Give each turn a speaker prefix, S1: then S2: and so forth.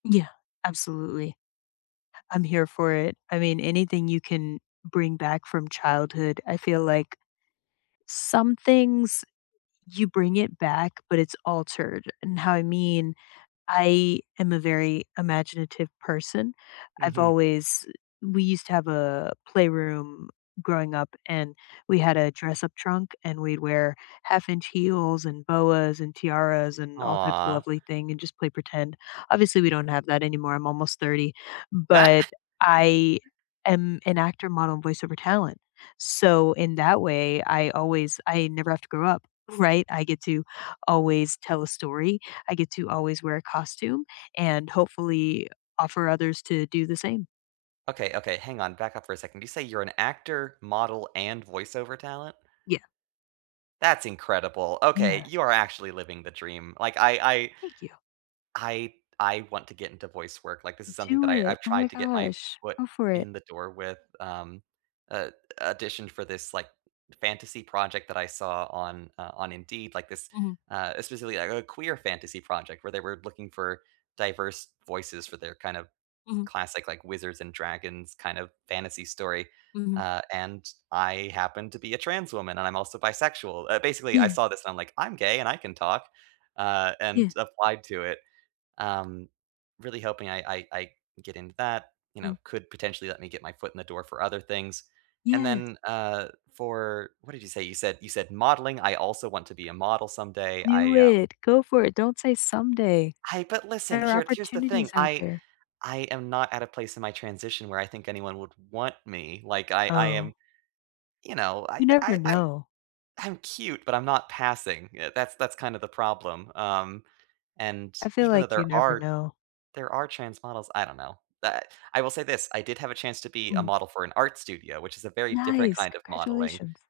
S1: Yeah. Absolutely. I'm here for it. I mean, anything you can bring back from childhood, I feel like some things you bring it back, but it's altered, and how I mean, I am a very imaginative person. I've
S2: Mhm.
S1: always we used to have a playroom growing up, and we had a dress-up trunk, and we'd wear half-inch heels, and boas, and tiaras, and all types of
S2: Aw.
S1: lovely thing, and just play pretend. Obviously, we don't have that anymore, I'm almost 30,
S2: That
S1: but
S2: c
S1: I am an actor, model, and voice over talent. So in that way, I always I never have to grow up, right? I get to always tell a story, I get to always wear a costume and hopefully, offer others to do the same.
S2: Okay, okay, hang on. Back up for a second. Did you say you're an actor, model, and voice over talent?
S1: Yeah.
S2: That's incredible. Okay,
S1: Yeah.
S2: you're actually living the dream. Like, I I
S1: Thank you.
S2: I I want to get into voice work. Like, is something
S1: Do
S2: that I
S1: it.
S2: I've
S1: Oh my
S2: tried to get my
S1: gosh.
S2: foot
S1: Go for it.
S2: in the door with, um, a addition for this like fantasy project that I saw on uh, on Indeed, like this
S1: Mhm.
S2: uh, especially, like, a queer fantasy project where they were looking for diverse voices for their kind of
S1: Mhm.
S2: classic, like, wizards and dragons kind of fantasy story,
S1: Mhm.
S2: ah, and I happen to be a trans woman and I'm also bisexual. Uh, basically, I
S1: Yeah.
S2: saw this and I'm like, "I'm gay and I can talk," uh, and
S1: Yeah.
S2: applied to it. Um, really hoping I I I get into that, you know,
S1: Mm.
S2: could potentially let me get my foot in the door for other things. And
S1: Yeah.
S2: then, uh, for what did you say? You said you said modeling, I also want to be a model someday.
S1: Do
S2: I, um
S1: it. Go for it. Don't say someday.
S2: I but listen,
S1: There are
S2: here here's the
S1: opportunities
S2: thing.
S1: out
S2: I
S1: there.
S2: I am not at a place in my transition where I think anyone would want me. Like I I
S1: Oh.
S2: am you know, I
S1: You never
S2: I I'm
S1: know.
S2: I'm cute, but I'm not passing. Eh, that's that's kind of the problem. Um, and
S1: I feel
S2: even though
S1: like you
S2: there
S1: never
S2: are
S1: know.
S2: there are trans models I don't know. Da I will say this, I did have a chance to be a
S1: Mm.
S2: model for an art studio, which is a very different
S1: Nice.
S2: kind of modeling.
S1: Congratulations.